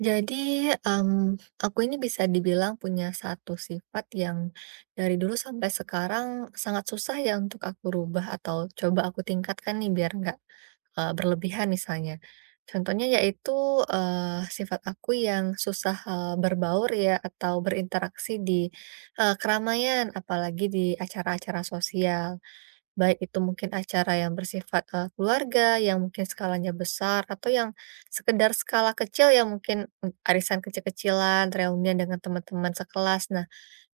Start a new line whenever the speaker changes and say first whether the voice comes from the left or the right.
right: Jadi, aku ini bisa dibilang punya satu sifat yang dari dulu sampai sekarang sangat susah ya untuk aku rubah atau coba aku tingkatkan nih biar nggak, berlebihan misalnya. Contohnya yaitu, sifat aku yang susah, berbaur ya atau berinteraksi di, keramaian apalagi di acara-acara sosial. Baik itu mungkin acara yang bersifat, keluarga, yang mungkin skalanya besar, atau yang sekedar skala kecil yang mungkin, arisan kecil-kecilan, reunian dengan teman-teman sekelas. Nah,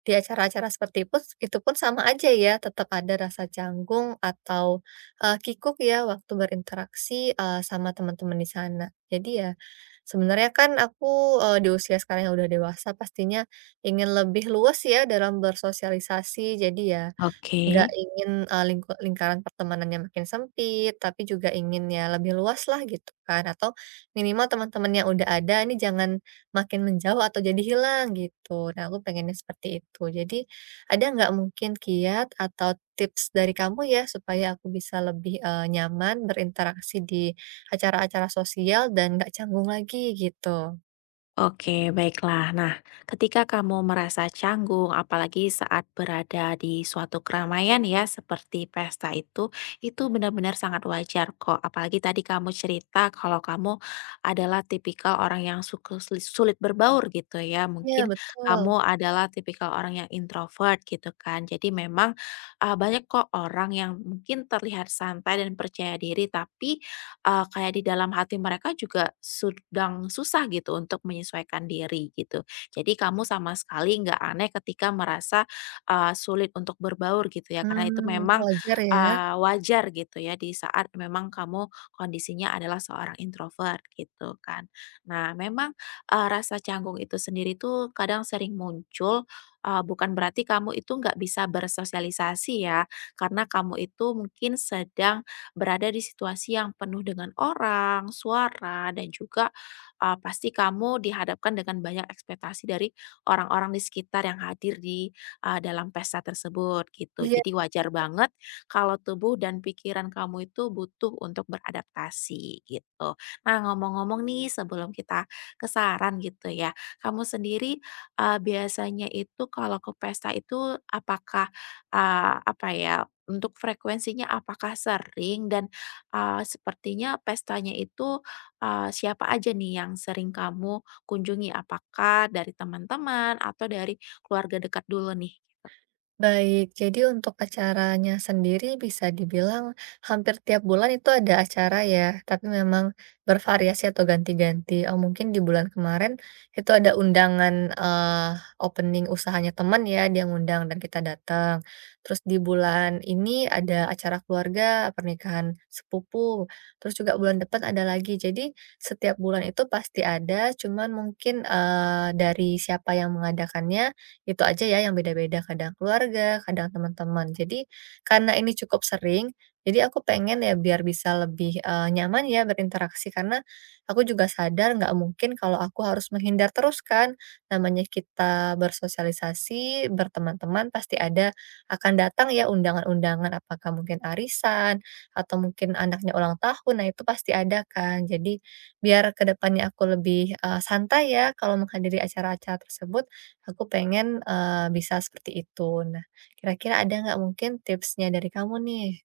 right: di acara-acara seperti itu pun sama aja ya, tetap ada rasa canggung atau, kikuk ya waktu berinteraksi, sama teman-teman di sana. Jadi ya, sebenarnya kan aku, di usia sekarang yang udah dewasa pastinya ingin lebih luas ya dalam bersosialisasi. Jadi ya,
left: Oke,
right: nggak ingin, lingkaran pertemanannya makin sempit, tapi juga ingin ya lebih luas lah gitu kan, atau minimal teman-teman yang udah ada ini jangan makin menjauh atau jadi hilang gitu. Nah, aku pengennya seperti itu. Jadi, ada nggak mungkin kiat atau tips dari kamu ya supaya aku bisa lebih, nyaman berinteraksi di acara-acara sosial dan nggak canggung lagi gitu?
left: oke, baiklah. Nah, ketika kamu merasa canggung, apalagi saat berada di suatu keramaian ya, seperti pesta itu benar-benar sangat wajar kok. Apalagi tadi kamu cerita kalau kamu adalah tipikal orang yang sulit berbaur gitu ya.
right: Iya
left: Mungkin
right: betul.
left: kamu adalah tipikal orang yang introvert gitu kan. Jadi memang banyak kok orang yang mungkin terlihat santai dan percaya diri, tapi kayak di dalam hati mereka juga sedang susah gitu untuk menyesuaikan diri gitu. Jadi kamu sama sekali nggak aneh ketika merasa, sulit untuk berbaur gitu ya, karena itu
right: Mmm,
left: memang,
right: wajar ya.
left: wajar gitu ya di saat memang kamu kondisinya adalah seorang introvert gitu kan. Nah memang, rasa canggung itu sendiri tuh kadang sering muncul, bukan berarti kamu itu nggak bisa bersosialisasi ya, karena kamu itu mungkin sedang berada di situasi yang penuh dengan orang, suara, dan juga pasti kamu dihadapkan dengan banyak ekspektasi dari orang-orang di sekitar yang hadir di dalam pesta tersebut gitu.
right: Iya.
left: Jadi wajar banget kalau tubuh dan pikiran kamu itu butuh untuk beradaptasi gitu. Nah ngomong-ngomong nih sebelum kita kesaran gitu ya, kamu sendiri biasanya itu kalau ke pesta itu apakah eee, apa ya, untuk frekuensinya apakah sering dan, sepertinya pestanya itu, siapa aja nih yang sering kamu kunjungi? Apakah dari teman-teman atau dari keluarga dekat dulu nih?
right: Baik, jadi untuk acaranya sendiri bisa dibilang hampir tiap bulan itu ada acara ya, tapi memang bervariasi atau ganti-ganti. Oh, mungkin di bulan kemarin itu ada undangan opening usahanya teman ya, dia ngundang dan kita datang. Terus di bulan ini ada acara keluarga, pernikahan sepupu. Terus juga bulan depan ada lagi. Jadi setiap bulan itu pasti ada, cuman mungkin dari siapa yang mengadakannya itu aja ya yang beda-beda, kadang keluarga, kadang teman-teman. Jadi karena ini cukup sering, jadi aku pengen ya biar bisa lebih, nyaman ya berinteraksi karena aku juga sadar nggak mungkin kalau aku harus menghindar terus kan. Namanya kita bersosialisasi, berteman-teman pasti ada akan datang ya undangan-undangan, apakah mungkin arisan atau mungkin anaknya ulang tahun, nah itu pasti ada kan. Jadi biar kedepannya aku lebih, santai ya kalau menghadiri acara-acara tersebut, aku pengen, bisa seperti itu. Nah, kira-kira ada nggak mungkin tipsnya dari kamu nih?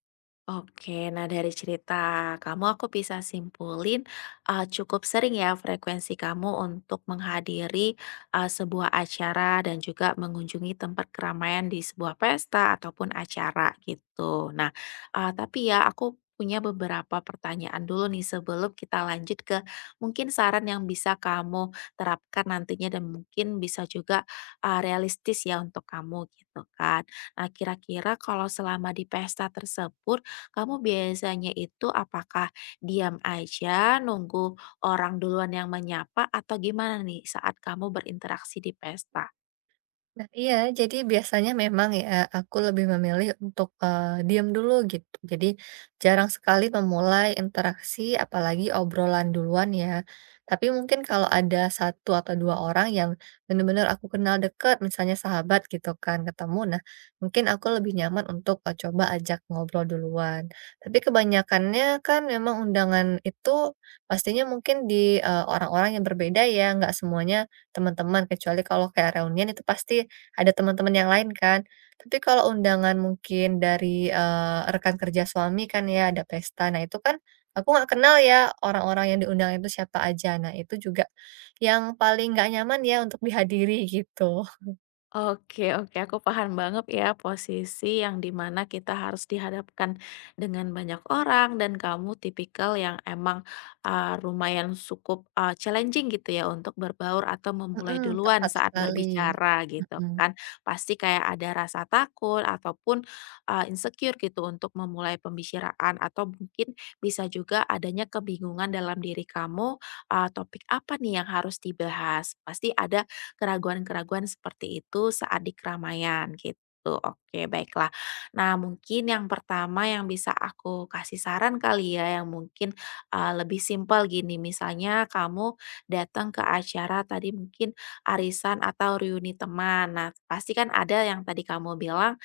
left: Oke, nah dari cerita kamu aku bisa simpulin, cukup sering ya frekuensi kamu untuk menghadiri, sebuah acara dan juga mengunjungi tempat keramaian di sebuah pesta ataupun acara gitu. Nah, tapi ya aku punya beberapa pertanyaan dulu nih sebelum kita lanjut ke mungkin saran yang bisa kamu terapkan nantinya dan mungkin bisa juga, realistis ya untuk kamu gitu kan. Nah kira-kira kalau selama di pesta tersebut, kamu biasanya itu apakah diam aja nunggu orang duluan yang menyapa atau gimana nih saat kamu berinteraksi di pesta?
right: Nah iya, jadi biasanya memang ya aku lebih memilih untuk, diam dulu gitu. Jadi jarang sekali memulai interaksi apalagi obrolan duluan ya. Tapi mungkin kalau ada satu atau 2 orang yang benar-benar aku kenal dekat, misalnya sahabat gitu kan ketemu, nah mungkin aku lebih nyaman untuk, coba ajak ngobrol duluan. Tapi kebanyakannya kan memang undangan itu pastinya mungkin di, orang-orang yang berbeda ya, nggak semuanya teman-teman, kecuali kalau kayak reunian itu pasti ada teman-teman yang lain kan. Tapi kalau undangan mungkin dari, rekan kerja suami kan ya ada pesta, nah itu kan aku nggak kenal ya orang-orang yang diundang itu siapa aja. Nah itu juga yang paling nggak nyaman ya untuk dihadiri gitu.
left: Oke, oke, aku paham banget ya posisi yang dimana kita harus dihadapkan dengan banyak orang dan kamu tipikal yang emang, lumayan cukup, challenging gitu ya untuk berbaur atau memulai
right: Mhm,
left: duluan
right: tepat
left: saat
right: sekali.
left: berbicara gitu
right: Mhm.
left: kan. Pasti kayak ada rasa takut ataupun, insecure gitu untuk memulai pembicaraan atau mungkin bisa juga adanya kebingungan dalam diri kamu, topik apa nih yang harus dibahas. Pasti ada keraguan-keraguan seperti itu saat di keramaian gitu. Oke, baiklah. Nah, mungkin yang pertama yang bisa aku kasih saran kali ya, yang mungkin lebih simpel gini, misalnya kamu datang ke acara tadi mungkin arisan atau reuni teman. Nah, pasti kan ada yang tadi kamu bilang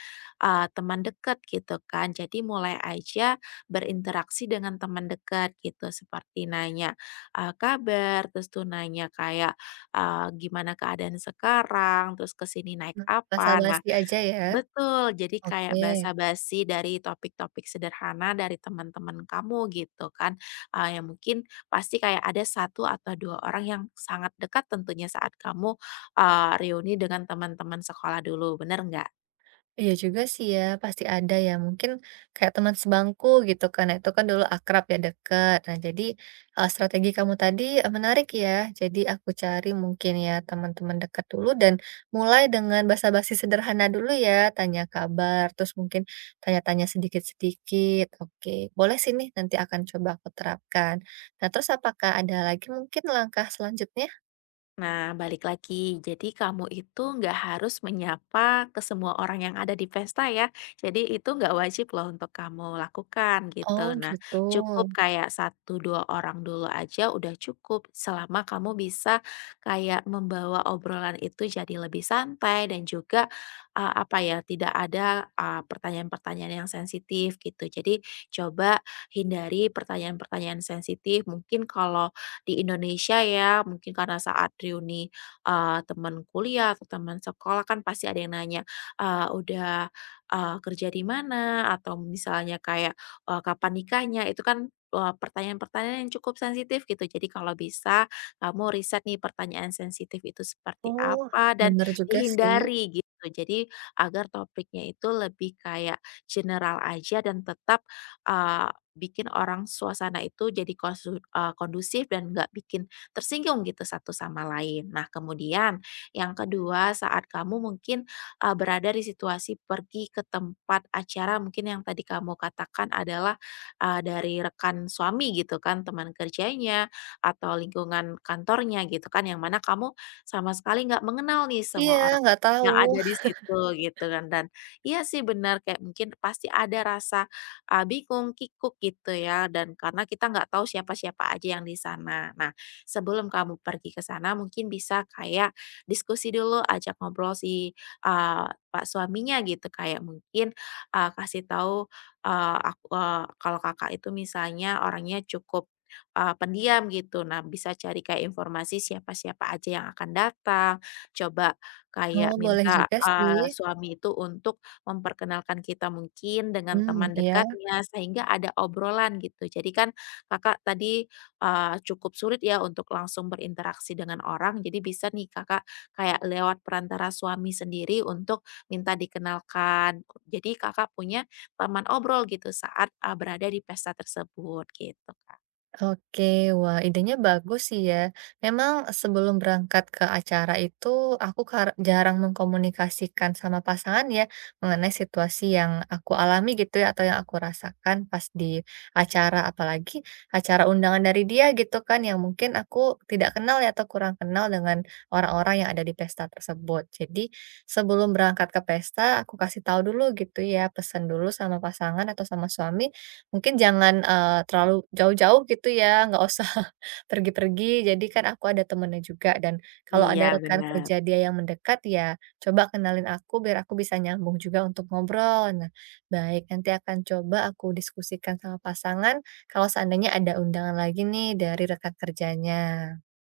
left: teman dekat gitu kan. Jadi mulai aja berinteraksi dengan teman dekat gitu, seperti nanya kabar, terus tuh nanya kayak gimana keadaan sekarang, terus ke sini naik
right: Mmm,
left: apa. Nah
right: basa-basi aja ya?
left: betul, jadi kayak
right: Oke.
left: basa-basi dari topik-topik sederhana dari teman-teman kamu gitu kan, yang mungkin pasti kayak ada satu atau 2 orang yang sangat dekat tentunya saat kamu, reuni dengan teman-teman sekolah dulu, bener nggak?
right: Iya juga sih ya, pasti ada ya, mungkin kayak teman sebangku gitu kan, nah itu kan dulu akrab ya, deket. Nah jadi, strategi kamu tadi, menarik ya, jadi aku cari mungkin ya teman-teman dekat dulu dan mulai dengan basa-basi sederhana dulu ya, tanya kabar, terus mungkin tanya-tanya sedikit-sedikit. Oke, boleh sih nih, nanti akan coba aku terapkan. Nah terus apakah ada lagi mungkin langkah selanjutnya?
left: Nah, balik lagi. Jadi kamu itu nggak harus menyapa ke semua orang yang ada di pesta ya. Jadi itu nggak wajib loh untuk kamu lakukan
right: Oh
left: gitu. Nah,
right: gitu.
left: cukup kayak satu dua orang dulu aja udah cukup. Selama kamu bisa kayak membawa obrolan itu jadi lebih santai dan juga tidak ada pertanyaan-pertanyaan yang sensitif gitu. Jadi coba hindari pertanyaan-pertanyaan sensitif. Mungkin kalau di Indonesia ya, mungkin karena saat reuni, teman kuliah atau teman sekolah kan pasti ada yang nanya, "Udah, kerja di mana?" Atau misalnya kayak, "Kapan nikahnya?" Itu kan, pertanyaan-pertanyaan yang cukup sensitif gitu. Jadi kalau bisa kamu riset nih pertanyaan sensitif itu seperti
right: Oh,
left: apa dan
right: bener juga sih.
left: dihindari gitu. Jadi agar topiknya itu lebih kayak general aja dan tetap, eee bikin orang suasana itu jadi kondusif dan nggak bikin tersinggung gitu satu sama lain. Nah kemudian yang kedua saat kamu mungkin, berada di situasi pergi ke tempat acara mungkin yang tadi kamu katakan adalah, dari rekan suami gitu kan, teman kerjanya, atau lingkungan kantornya gitu kan, yang mana kamu sama sekali nggak mengenal nih
right: Iya,
left: semua orang
right: nggak tahu.
left: yang ada di situ gitu kan dan iya sih benar kayak mungkin pasti ada rasa bingung, kikuk gitu ya, dan karena kita nggak tahu siapa-siapa aja yang di sana. Nah, sebelum kamu pergi ke sana mungkin bisa kayak diskusi dulu, ajak ngobrol si, eee, pak suaminya gitu, kayak mungkin, kasih tahu, kalau Kakak itu misalnya orangnya cukup, pendiam gitu. Nah, bisa cari kayak informasi siapa-siapa aja yang akan datang, coba
right: Oh,
left: kayak
right: boleh
left: minta,
right: juga sih.
left: suami itu untuk memperkenalkan kita mungkin dengan
right: Hmm,
left: teman
right: iya.
left: dekatnya, sehingga ada obrolan gitu. Jadi kan Kakak tadi, cukup sulit ya untuk langsung berinteraksi dengan orang, jadi bisa nih Kakak kayak lewat perantara suami sendiri untuk minta dikenalkan. Jadi Kakak punya teman obrol gitu saat, berada di pesta tersebut gitu, Kak.
right: Oke. Wah, idenya bagus sih ya. Memang sebelum berangkat ke acara itu, aku jarang mengkomunikasikan sama pasangan ya, mengenai situasi yang aku alami gitu ya, atau yang aku rasakan pas di acara. Apalagi acara undangan dari dia gitu kan, yang mungkin aku tidak kenal ya, atau kurang kenal dengan orang-orang yang ada di pesta tersebut. Jadi, sebelum berangkat ke pesta, aku kasih tahu dulu gitu ya, pesan dulu sama pasangan atau sama suami, mungkin jangan, terlalu jauh-jauh gitu ya, nggak usah pergi-pergi, jadi kan aku ada temennya juga dan kalau ada
left: Iya,
right: rekan
left: benar.
right: kerja dia yang mendekat, ya coba kenalin aku biar aku bisa nyambung juga untuk ngobrol. Nah, baik, nanti akan coba aku diskusikan sama pasangan kalau seandainya ada undangan lagi nih dari rekan kerjanya.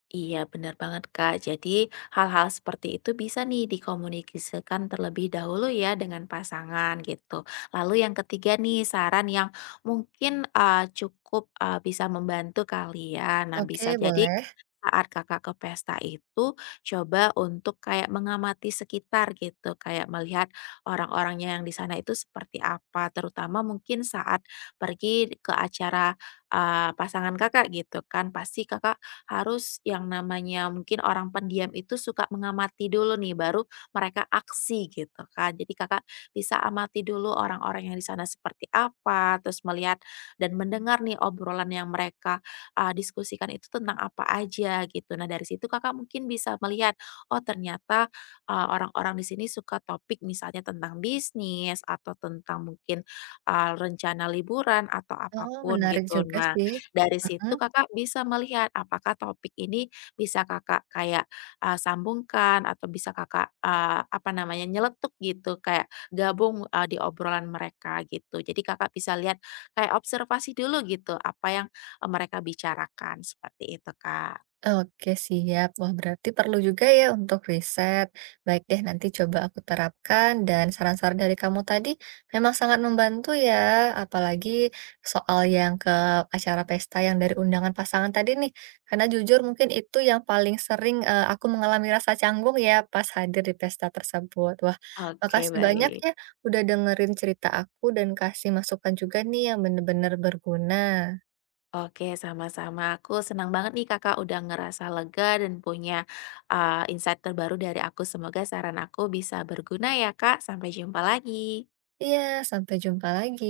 left: Iya, benar banget, Kak. Jadi, hal-hal seperti itu bisa nih dikomunikasikan terlebih dahulu ya dengan pasangan gitu. Lalu yang ketiga nih, saran yang mungkin cukup bisa membantu kalian. Nah, bisa
right: Oke,
left: jadi
right: boleh.
left: saat Kakak ke pesta itu, coba untuk kayak mengamati sekitar gitu, kayak melihat orang-orangnya yang di sana itu seperti apa, terutama mungkin saat pergi ke acara, pasangan Kakak gitu kan. Pasti Kakak harus yang namanya mungkin orang pendiam itu suka mengamati dulu nih, baru mereka aksi gitu kan. Jadi Kakak bisa amati dulu orang-orang yang di sana seperti apa, terus melihat dan mendengar nih obrolan yang mereka diskusikan itu tentang apa aja gitu. Nah dari situ Kakak mungkin bisa melihat, oh ternyata, orang-orang di sini suka topik misalnya tentang bisnis atau tentang mungkin, rencana liburan atau
right: Oh,
left: apapun
right: menarik
left: gitu.
right: juga
left: Nah
right: sih.
left: dari situ
right: Mhm.
left: Kakak bisa melihat apakah topik ini bisa Kakak kayak, sambungkan atau bisa Kakak, apa namanya, nyeletuk gitu kayak gabung, di obrolan mereka gitu. Jadi Kakak bisa lihat kayak observasi dulu gitu apa yang mereka bicarakan, seperti itu, Kak.
right: Oke siap. Wah berarti perlu juga ya untuk riset. Baik deh nanti coba aku terapkan dan saran-saran dari kamu tadi memang sangat membantu ya. Apalagi soal yang ke acara pesta yang dari undangan pasangan tadi nih. Karena jujur mungkin itu yang paling sering aku mengalami rasa canggung ya pas hadir di pesta tersebut. Wah
left: Oke,
right: makasih banyak
left: baik.
right: ya udah dengerin cerita aku dan kasih masukan juga nih yang bener-bener berguna.
left: Oke, sama-sama. Aku senang banget nih Kakak udah ngerasa lega dan punya, insight terbaru dari aku. Semoga saran aku bisa berguna ya, Kak. Sampai jumpa lagi.
right: Iya sampai jumpa lagi.